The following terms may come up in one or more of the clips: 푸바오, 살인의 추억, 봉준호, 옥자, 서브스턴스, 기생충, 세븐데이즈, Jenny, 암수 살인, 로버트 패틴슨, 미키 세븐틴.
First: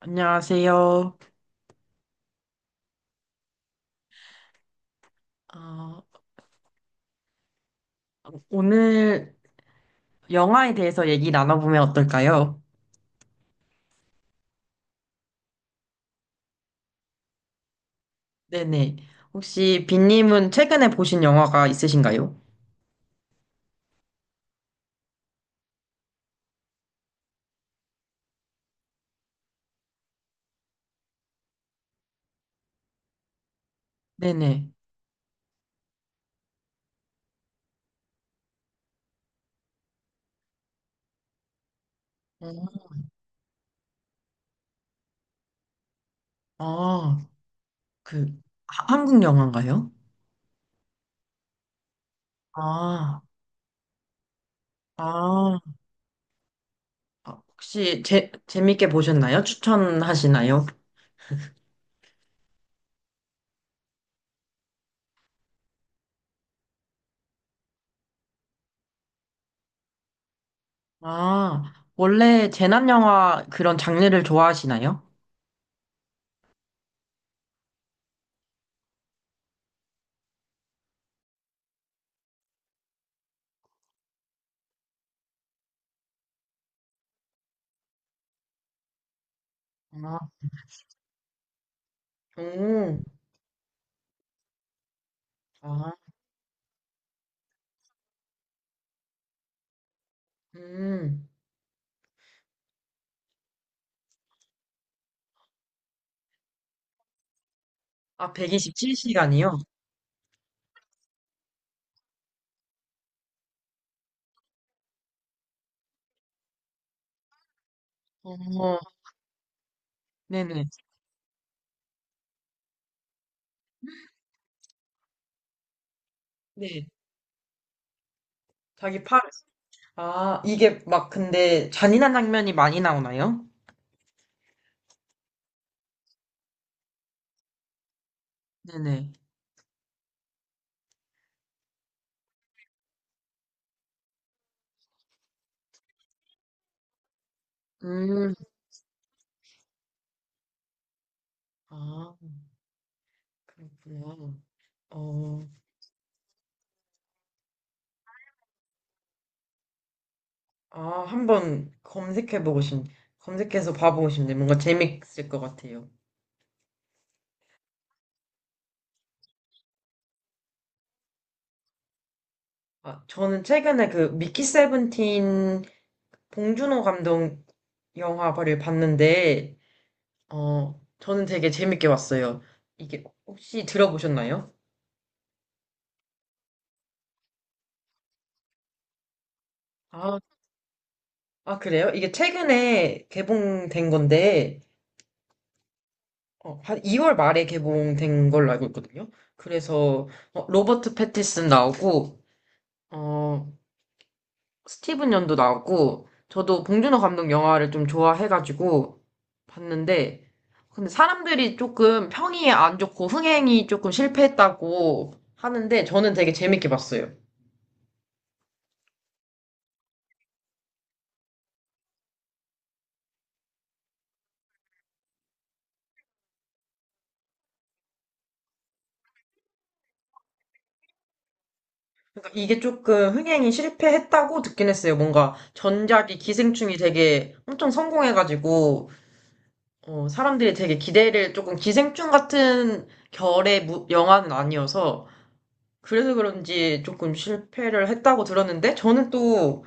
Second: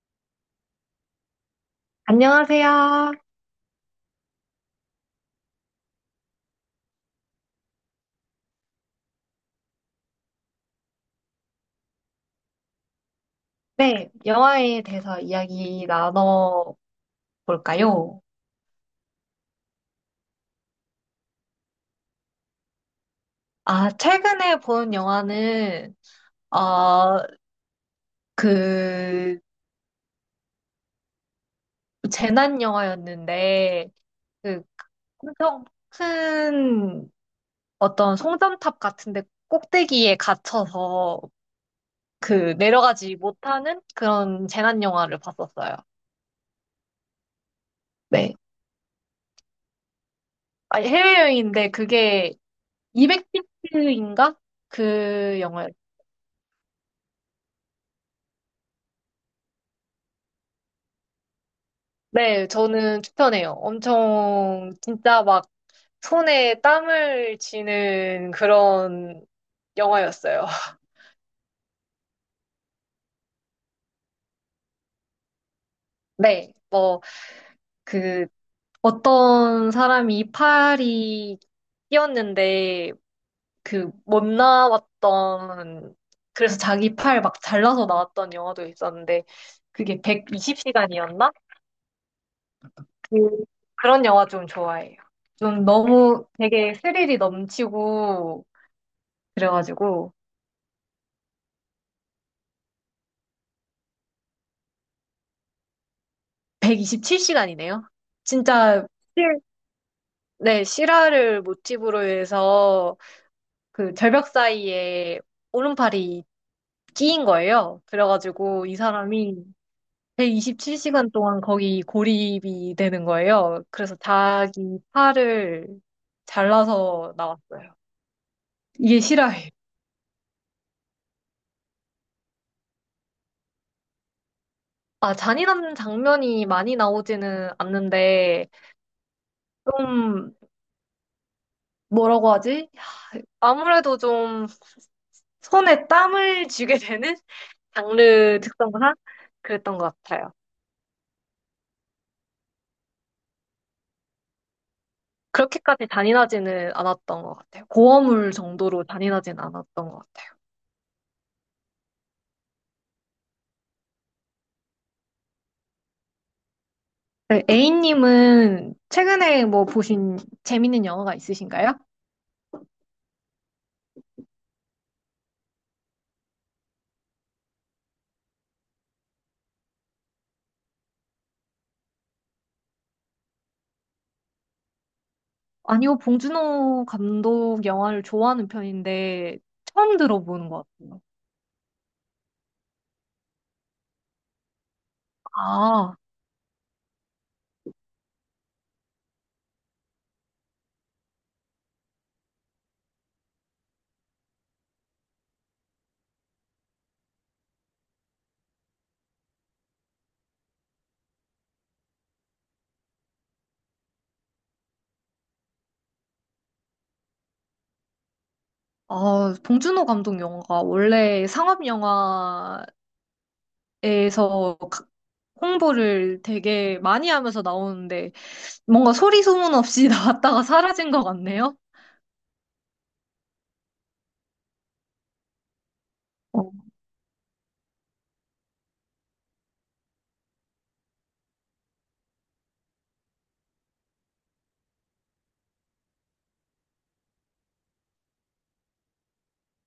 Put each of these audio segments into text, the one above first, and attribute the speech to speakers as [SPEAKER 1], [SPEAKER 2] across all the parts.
[SPEAKER 1] 안녕하세요.
[SPEAKER 2] 안녕하세요.
[SPEAKER 1] 어, 오늘 영화에 대해서 얘기 나눠보면 어떨까요?
[SPEAKER 2] 네, 영화에 대해서 이야기 나눠볼까요?
[SPEAKER 1] 네네. 혹시 빈님은 최근에 보신 영화가 있으신가요?
[SPEAKER 2] 아, 최근에 본 영화는, 어, 그, 재난 영화였는데, 그,
[SPEAKER 1] 네네.
[SPEAKER 2] 엄청 큰 어떤 송전탑 같은데 꼭대기에 갇혀서 그
[SPEAKER 1] 음.
[SPEAKER 2] 내려가지 못하는 그런 재난 영화를 봤었어요.
[SPEAKER 1] 아, 그,
[SPEAKER 2] 네.
[SPEAKER 1] 한국 영화인가요?
[SPEAKER 2] 아, 해외여행인데 그게 2 0
[SPEAKER 1] 아,
[SPEAKER 2] 0인가 그
[SPEAKER 1] 아,
[SPEAKER 2] 영화였죠?
[SPEAKER 1] 혹시 재밌게 보셨나요? 추천하시나요?
[SPEAKER 2] 네, 저는 추천해요. 엄청 진짜 막 손에 땀을 쥐는 그런 영화였어요.
[SPEAKER 1] 원래 재난 영화 그런 장르를 좋아하시나요?
[SPEAKER 2] 네, 뭐 그 어떤 사람이 이파리 끼었는데 그 못 나왔던 그래서 자기 팔 막 잘라서 나왔던 영화도 있었는데 그게
[SPEAKER 1] 아,
[SPEAKER 2] 120시간이었나?
[SPEAKER 1] 오,
[SPEAKER 2] 그 그런 영화 좀 좋아해요. 좀
[SPEAKER 1] 아,
[SPEAKER 2] 너무 되게 스릴이 넘치고 그래가지고
[SPEAKER 1] 음,
[SPEAKER 2] 127시간이네요.
[SPEAKER 1] 아,
[SPEAKER 2] 진짜 실-
[SPEAKER 1] 127시간이요?
[SPEAKER 2] 네, 실화를 모티브로 해서 그 절벽 사이에 오른팔이 끼인 거예요. 그래가지고 이 사람이
[SPEAKER 1] 네네.
[SPEAKER 2] 127시간 동안 거기 고립이 되는 거예요. 그래서 자기 팔을
[SPEAKER 1] 네.
[SPEAKER 2] 잘라서 나왔어요. 이게
[SPEAKER 1] 자기 팔.
[SPEAKER 2] 실화예요.
[SPEAKER 1] 이게 막 근데 잔인한 장면이 많이 나오나요?
[SPEAKER 2] 아, 잔인한 장면이 많이 나오지는 않는데
[SPEAKER 1] 네네.
[SPEAKER 2] 좀 뭐라고 하지? 아무래도 좀 손에 땀을 쥐게 되는?
[SPEAKER 1] 음.
[SPEAKER 2] 장르 특성상 그랬던 것 같아요.
[SPEAKER 1] 아, 그렇구나. 어,
[SPEAKER 2] 그렇게까지 잔인하지는 않았던 것 같아요. 고어물 정도로 잔인하지는 않았던 것 같아요.
[SPEAKER 1] 한번 검색해서 봐보고 싶네. 뭔가 재밌을 것 같아요.
[SPEAKER 2] 네, A님은 최근에 뭐 보신 재밌는 영화가 있으신가요?
[SPEAKER 1] 저는 최근에 그 미키 세븐틴 봉준호 감독 영화를 봤는데, 저는 되게 재밌게 봤어요. 이게 혹시 들어보셨나요?
[SPEAKER 2] 아니요, 봉준호 감독 영화를 좋아하는 편인데 처음
[SPEAKER 1] 아..
[SPEAKER 2] 들어보는 것 같아요.
[SPEAKER 1] 아, 그래요? 이게 최근에 개봉된 건데,
[SPEAKER 2] 아,
[SPEAKER 1] 한 2월 말에 개봉된 걸로 알고 있거든요. 그래서, 로버트 패틴슨 나오고, 어, 스티븐 연도 나오고, 저도 봉준호 감독 영화를 좀 좋아해가지고 봤는데, 근데 사람들이 조금 평이 안 좋고 흥행이 조금 실패했다고 하는데, 저는 되게 재밌게 봤어요.
[SPEAKER 2] 아, 봉준호 감독 영화가 원래 상업 영화에서 가- 홍보를 되게 많이 하면서 나오는데 뭔가 소리 소문 없이 나왔다가 사라진 것 같네요.
[SPEAKER 1] 그러니까 이게 조금 흥행이 실패했다고 듣긴 했어요. 뭔가 전작이
[SPEAKER 2] 어,
[SPEAKER 1] 기생충이 되게 엄청 성공해가지고, 사람들이 되게 기대를 조금 기생충 같은 결의 영화는 아니어서 그래서 그런지 조금 실패를 했다고 들었는데 저는 또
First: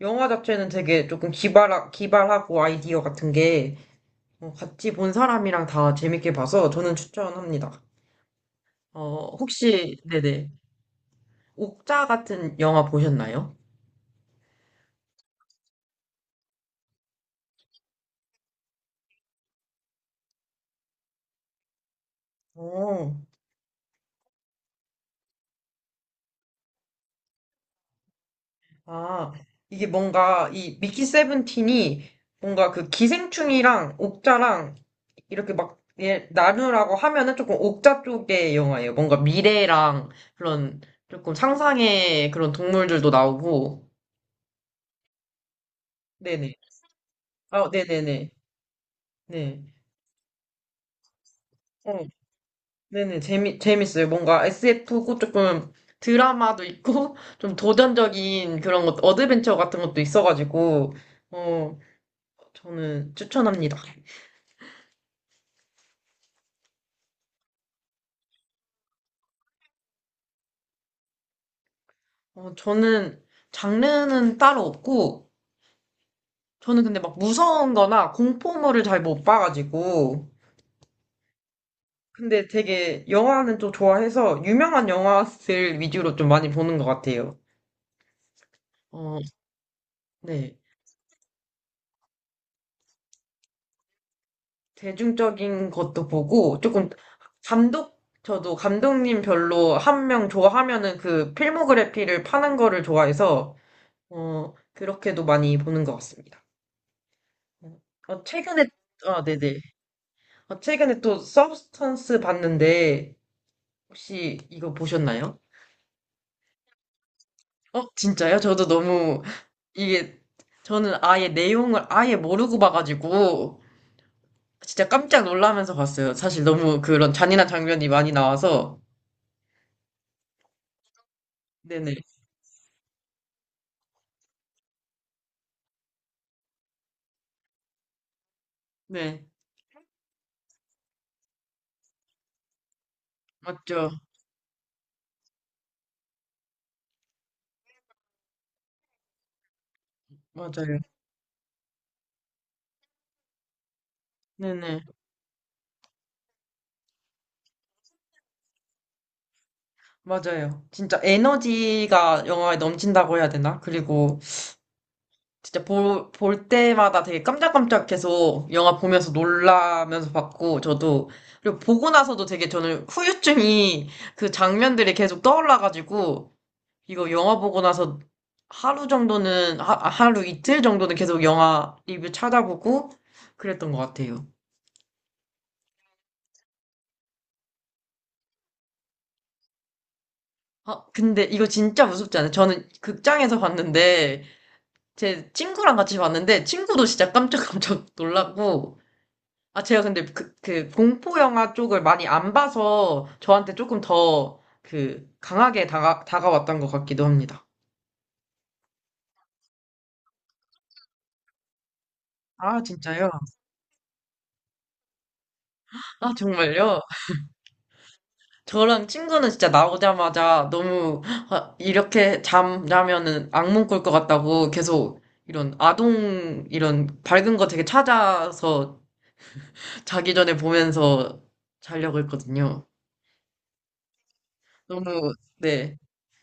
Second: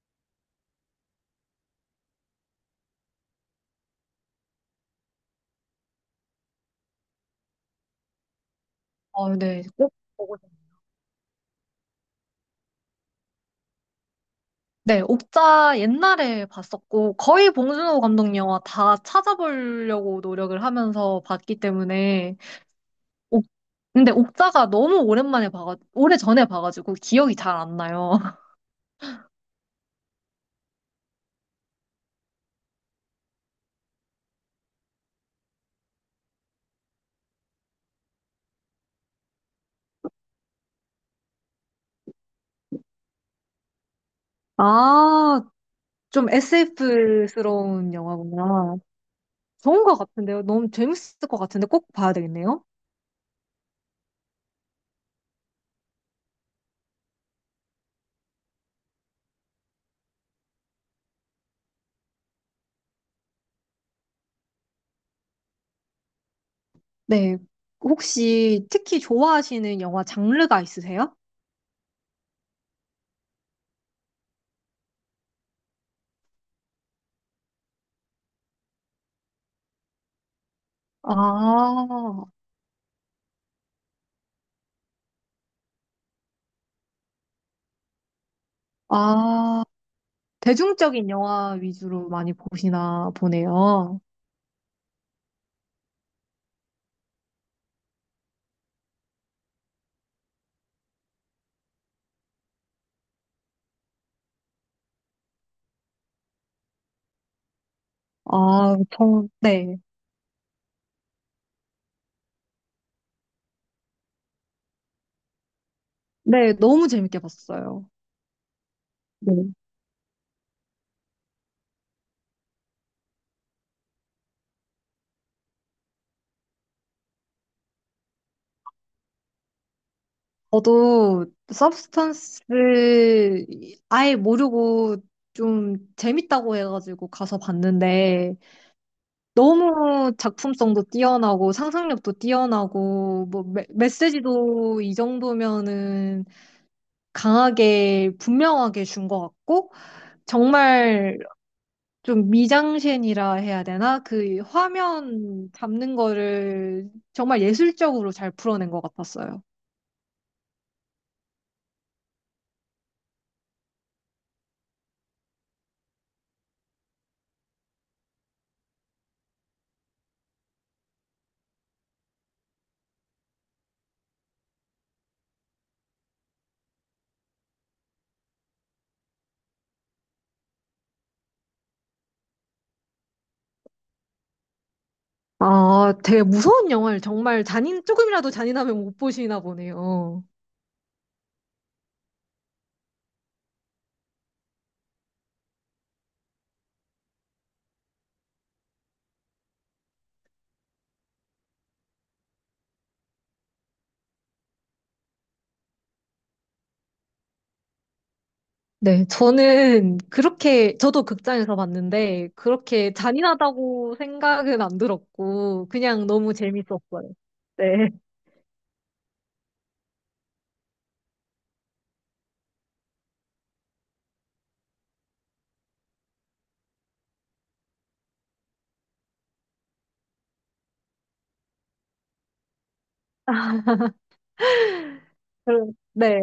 [SPEAKER 1] 영화 자체는 되게 조금 기발하고 아이디어 같은 게 같이 본 사람이랑 다 재밌게 봐서 저는 추천합니다.
[SPEAKER 2] 아, 네.
[SPEAKER 1] 혹시 네네 옥자 같은 영화 보셨나요?
[SPEAKER 2] 네, 옥자 옛날에 봤었고, 거의 봉준호 감독 영화 다 찾아보려고 노력을 하면서 봤기 때문에,
[SPEAKER 1] 어,
[SPEAKER 2] 옥- 근데 옥자가 너무 오래전에 봐가지고 기억이 잘 안 나요.
[SPEAKER 1] 아, 이게 뭔가 이 미키 세븐틴이 뭔가 그 기생충이랑 옥자랑 이렇게 막 예, 나누라고 하면은 조금 옥자 쪽의 영화예요. 뭔가 미래랑 그런 조금 상상의 그런 동물들도 나오고.
[SPEAKER 2] 아, 좀
[SPEAKER 1] 네네. 아,
[SPEAKER 2] SF스러운
[SPEAKER 1] 네네네.
[SPEAKER 2] 영화구나.
[SPEAKER 1] 네.
[SPEAKER 2] 좋은 것 같은데요. 너무 재밌을 것 같은데 꼭
[SPEAKER 1] 어,
[SPEAKER 2] 봐야 되겠네요.
[SPEAKER 1] 네네. 재밌어요. 뭔가 SF고 조금 드라마도 있고, 좀 도전적인 그런 것, 어드벤처 같은 것도 있어가지고, 어, 저는 추천합니다.
[SPEAKER 2] 네. 혹시 특히 좋아하시는 영화 장르가 있으세요?
[SPEAKER 1] 저는 장르는 따로 없고, 저는 근데 막 무서운 거나 공포물을 잘 못 봐가지고,
[SPEAKER 2] 아,
[SPEAKER 1] 근데 되게 영화는 좀 좋아해서 유명한 영화들 위주로 좀 많이 보는 것 같아요. 어,
[SPEAKER 2] 아,
[SPEAKER 1] 네.
[SPEAKER 2] 대중적인 영화 위주로 많이 보시나 보네요.
[SPEAKER 1] 대중적인 것도 보고 조금 감독, 저도 감독님 별로 한 명 좋아하면은 그 필모그래피를 파는 거를 좋아해서 그렇게도 많이 보는 것 같습니다. 어, 최근에,
[SPEAKER 2] 아,
[SPEAKER 1] 아,
[SPEAKER 2] 저,
[SPEAKER 1] 네네.
[SPEAKER 2] 네.
[SPEAKER 1] 최근에 또 서브스턴스 봤는데 혹시 이거 보셨나요?
[SPEAKER 2] 네, 너무 재밌게
[SPEAKER 1] 어,
[SPEAKER 2] 봤어요.
[SPEAKER 1] 진짜요? 저도 너무
[SPEAKER 2] 네.
[SPEAKER 1] 이게 저는 아예 내용을 아예 모르고 봐가지고 진짜 깜짝 놀라면서 봤어요. 사실 너무 그런 잔인한 장면이 많이 나와서.
[SPEAKER 2] 저도
[SPEAKER 1] 네네.
[SPEAKER 2] 서브스턴스 아예 모르고 좀 재밌다고 해가지고 가서 봤는데
[SPEAKER 1] 네.
[SPEAKER 2] 너무 작품성도 뛰어나고 상상력도 뛰어나고 뭐
[SPEAKER 1] 맞죠.
[SPEAKER 2] 메시지도 이 정도면은 강하게 분명하게 준 것 같고
[SPEAKER 1] 맞아요.
[SPEAKER 2] 정말 좀 미장센이라 해야 되나? 그
[SPEAKER 1] 네네.
[SPEAKER 2] 화면 잡는 거를 정말 예술적으로 잘 풀어낸 것 같았어요.
[SPEAKER 1] 맞아요. 진짜 에너지가 영화에 넘친다고 해야 되나? 그리고 진짜 볼 때마다 되게 깜짝깜짝 계속 영화 보면서 놀라면서 봤고, 저도. 그리고 보고 나서도 되게 저는 후유증이 그 장면들이 계속 떠올라가지고, 이거 영화 보고 나서 하루 이틀 정도는 계속 영화 리뷰 찾아보고 그랬던 것 같아요.
[SPEAKER 2] 아, 되게 무서운 영화를 정말 조금이라도 잔인하면 못 보시나 보네요.
[SPEAKER 1] 근데 이거 진짜 무섭지 않아요? 저는 극장에서 봤는데, 제 친구랑 같이 봤는데, 친구도 진짜 깜짝깜짝 놀랐고, 제가 근데 그 공포 영화 쪽을 많이 안 봐서 저한테 조금 더 그 강하게 다가왔던 것 같기도 합니다.
[SPEAKER 2] 네, 저는 저도 극장에서 봤는데,
[SPEAKER 1] 아,
[SPEAKER 2] 그렇게
[SPEAKER 1] 진짜요?
[SPEAKER 2] 잔인하다고 생각은 안 들었고, 그냥
[SPEAKER 1] 아,
[SPEAKER 2] 너무
[SPEAKER 1] 정말요?
[SPEAKER 2] 재밌었어요. 네.
[SPEAKER 1] 저랑 친구는 진짜 나오자마자 너무 아, 이렇게 잠자면은 악몽 꿀 것 같다고 계속 이런 아동 이런 밝은 거 되게 찾아서 자기 전에 보면서 자려고 했거든요. 너무 네.
[SPEAKER 2] 네,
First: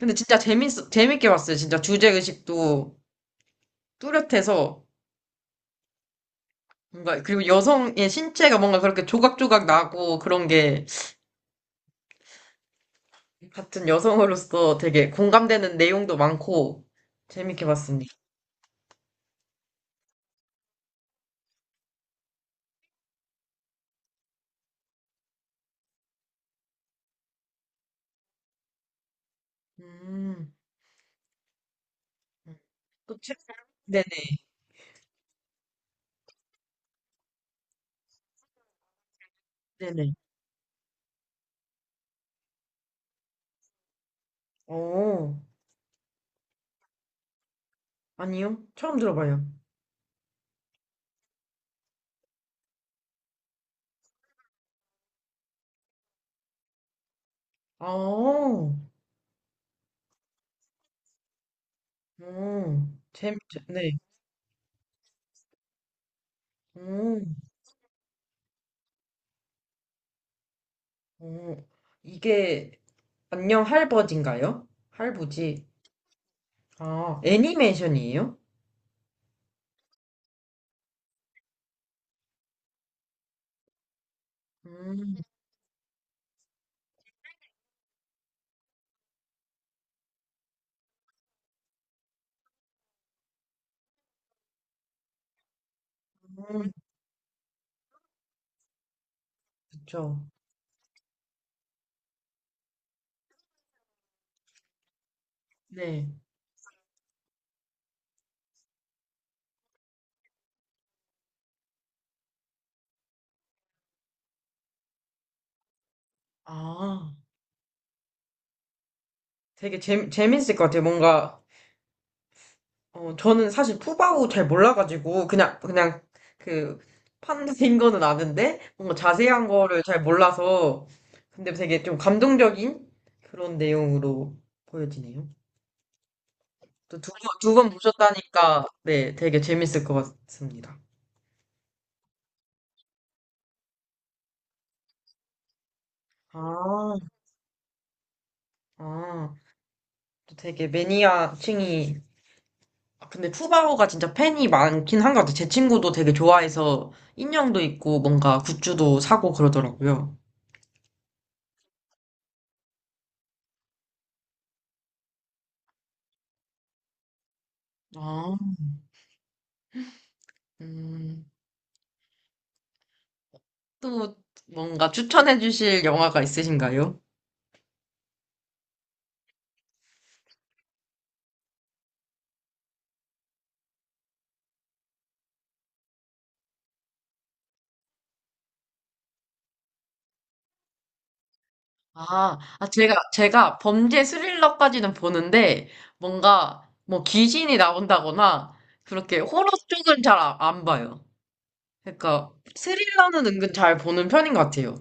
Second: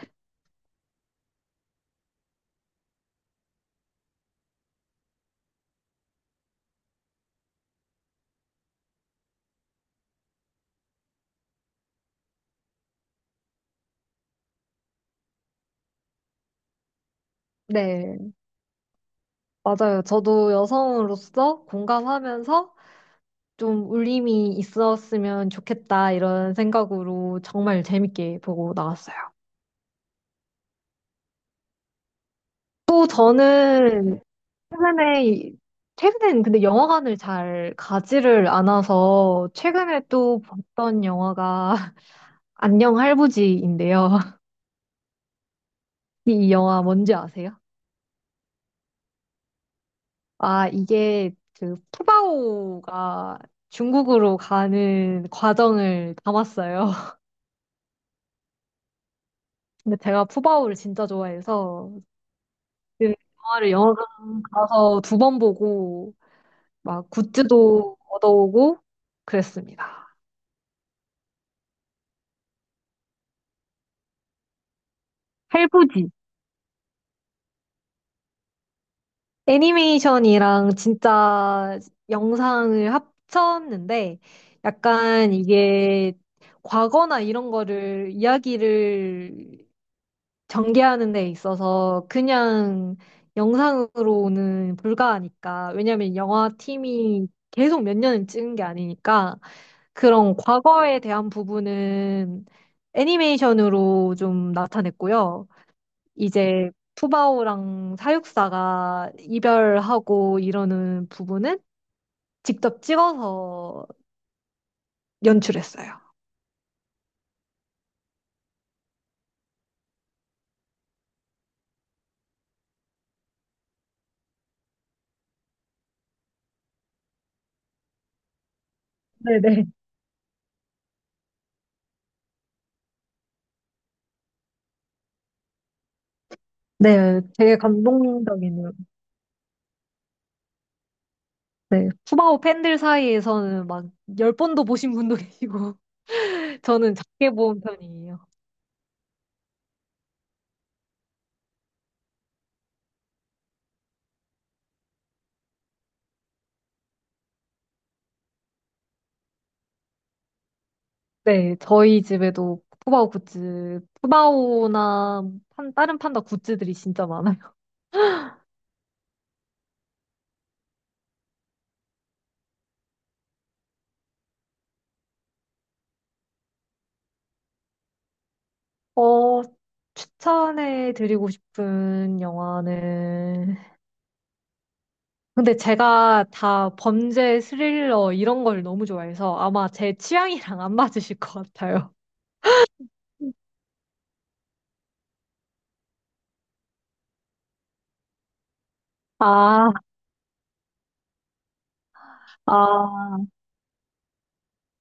[SPEAKER 1] 근데 진짜 재밌게 봤어요. 진짜 주제 의식도 뚜렷해서 뭔가 그리고 여성의 신체가 뭔가 그렇게 조각조각 나고 그런 게 같은 여성으로서 되게 공감되는 내용도 많고 재밌게 봤습니다.
[SPEAKER 2] 네, 맞아요. 저도 여성으로서 공감하면서 좀 울림이 있었으면 좋겠다 이런 생각으로 정말 재밌게 보고 나왔어요.
[SPEAKER 1] 음. 음.
[SPEAKER 2] 또
[SPEAKER 1] 그 책, 네네,
[SPEAKER 2] 저는 최근에 최근엔 근데 영화관을 잘 가지를 않아서 최근에
[SPEAKER 1] 네네.
[SPEAKER 2] 또 봤던 영화가 안녕 할부지인데요.
[SPEAKER 1] 어,
[SPEAKER 2] 이 영화 뭔지 아세요?
[SPEAKER 1] 아니요. 처음 들어봐요.
[SPEAKER 2] 아, 이게 그 푸바오가 중국으로 가는 과정을 담았어요.
[SPEAKER 1] 아, 어,
[SPEAKER 2] 근데 제가 푸바오를 진짜 좋아해서 그
[SPEAKER 1] 재밌,
[SPEAKER 2] 영화를
[SPEAKER 1] 네.
[SPEAKER 2] 영화관 가서 두 번 보고 막
[SPEAKER 1] 어,
[SPEAKER 2] 굿즈도 얻어오고 그랬습니다.
[SPEAKER 1] 어, 이게, 안녕 할버지인가요? 할부지.
[SPEAKER 2] 할부지.
[SPEAKER 1] 아, 애니메이션이에요?
[SPEAKER 2] 애니메이션이랑 진짜 영상을 합쳤는데
[SPEAKER 1] 음,
[SPEAKER 2] 약간 이게 과거나 이런 거를 이야기를 전개하는 데 있어서 그냥 영상으로는 불가하니까 왜냐면 영화
[SPEAKER 1] 음,
[SPEAKER 2] 팀이 계속 몇 년을 찍은 게 아니니까
[SPEAKER 1] 그쵸.
[SPEAKER 2] 그런 과거에 대한 부분은 애니메이션으로 좀 나타냈고요.
[SPEAKER 1] 네.
[SPEAKER 2] 이제 푸바오랑 사육사가 이별하고 이러는 부분은 직접 찍어서 연출했어요.
[SPEAKER 1] 아, 되게 재밌을 것 같아요. 뭔가 저는 사실 푸바오 잘 몰라가지고, 그냥, 그, 판인 거는 아는데, 뭔가 자세한
[SPEAKER 2] 네네.
[SPEAKER 1] 거를 잘 몰라서, 근데 되게 좀 감동적인 그런 내용으로 보여지네요. 또
[SPEAKER 2] 네,
[SPEAKER 1] 두
[SPEAKER 2] 되게
[SPEAKER 1] 번 보셨다니까,
[SPEAKER 2] 감동적이네요.
[SPEAKER 1] 네, 되게 재밌을 것 같습니다.
[SPEAKER 2] 네, 푸바오 팬들 사이에서는 막 10번도 보신 분도 계시고, 저는
[SPEAKER 1] 아,
[SPEAKER 2] 작게 본 편이에요.
[SPEAKER 1] 아, 또 되게 매니아층이, 아, 근데 푸바오가 진짜 팬이 많긴 한 것 같아요. 제 친구도 되게 좋아해서 인형도 있고, 뭔가 굿즈도 사고 그러더라고요.
[SPEAKER 2] 네, 저희 집에도 푸바오 굿즈, 푸바오나 다른 판다 굿즈들이 진짜 많아요.
[SPEAKER 1] 아, 음. 또 뭔가 추천해 주실 영화가 있으신가요?
[SPEAKER 2] 어, 추천해 드리고 싶은 영화는. 근데 제가 다 범죄 스릴러 이런 걸 너무 좋아해서 아마 제 취향이랑 안 맞으실 것 같아요.
[SPEAKER 1] 아, 아, 제가 범죄 스릴러까지는 보는데, 귀신이 나온다거나, 그렇게 호러
[SPEAKER 2] 아,
[SPEAKER 1] 쪽은 잘 안 봐요. 그러니까,
[SPEAKER 2] 아,
[SPEAKER 1] 스릴러는 은근 잘 보는 편인 것 같아요.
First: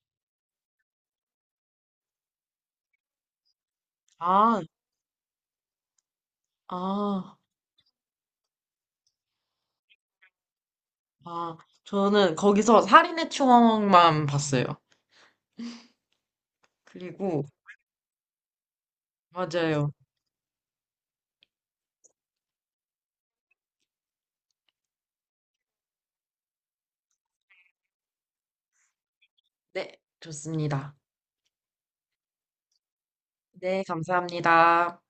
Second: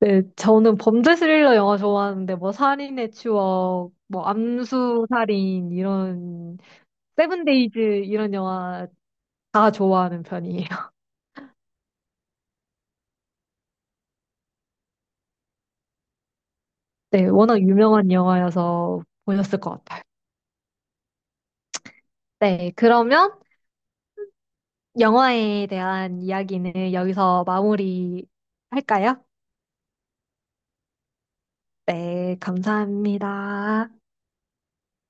[SPEAKER 2] 네, 저는 범죄 스릴러 영화 좋아하는데 뭐 살인의 추억, 뭐
[SPEAKER 1] 아,
[SPEAKER 2] 암수 살인 이런
[SPEAKER 1] 아,
[SPEAKER 2] 세븐데이즈 이런 영화 다 좋아하는 편이에요.
[SPEAKER 1] 아. 저는 거기서 살인의 추억만 봤어요.
[SPEAKER 2] 네,
[SPEAKER 1] 그리고,
[SPEAKER 2] 워낙 유명한 영화여서 보셨을 것
[SPEAKER 1] 맞아요.
[SPEAKER 2] 같아요. 네, 그러면 영화에 대한 이야기는 여기서 마무리 할까요?
[SPEAKER 1] 네, 좋습니다.
[SPEAKER 2] 네,
[SPEAKER 1] 네,
[SPEAKER 2] 감사합니다.
[SPEAKER 1] 감사합니다.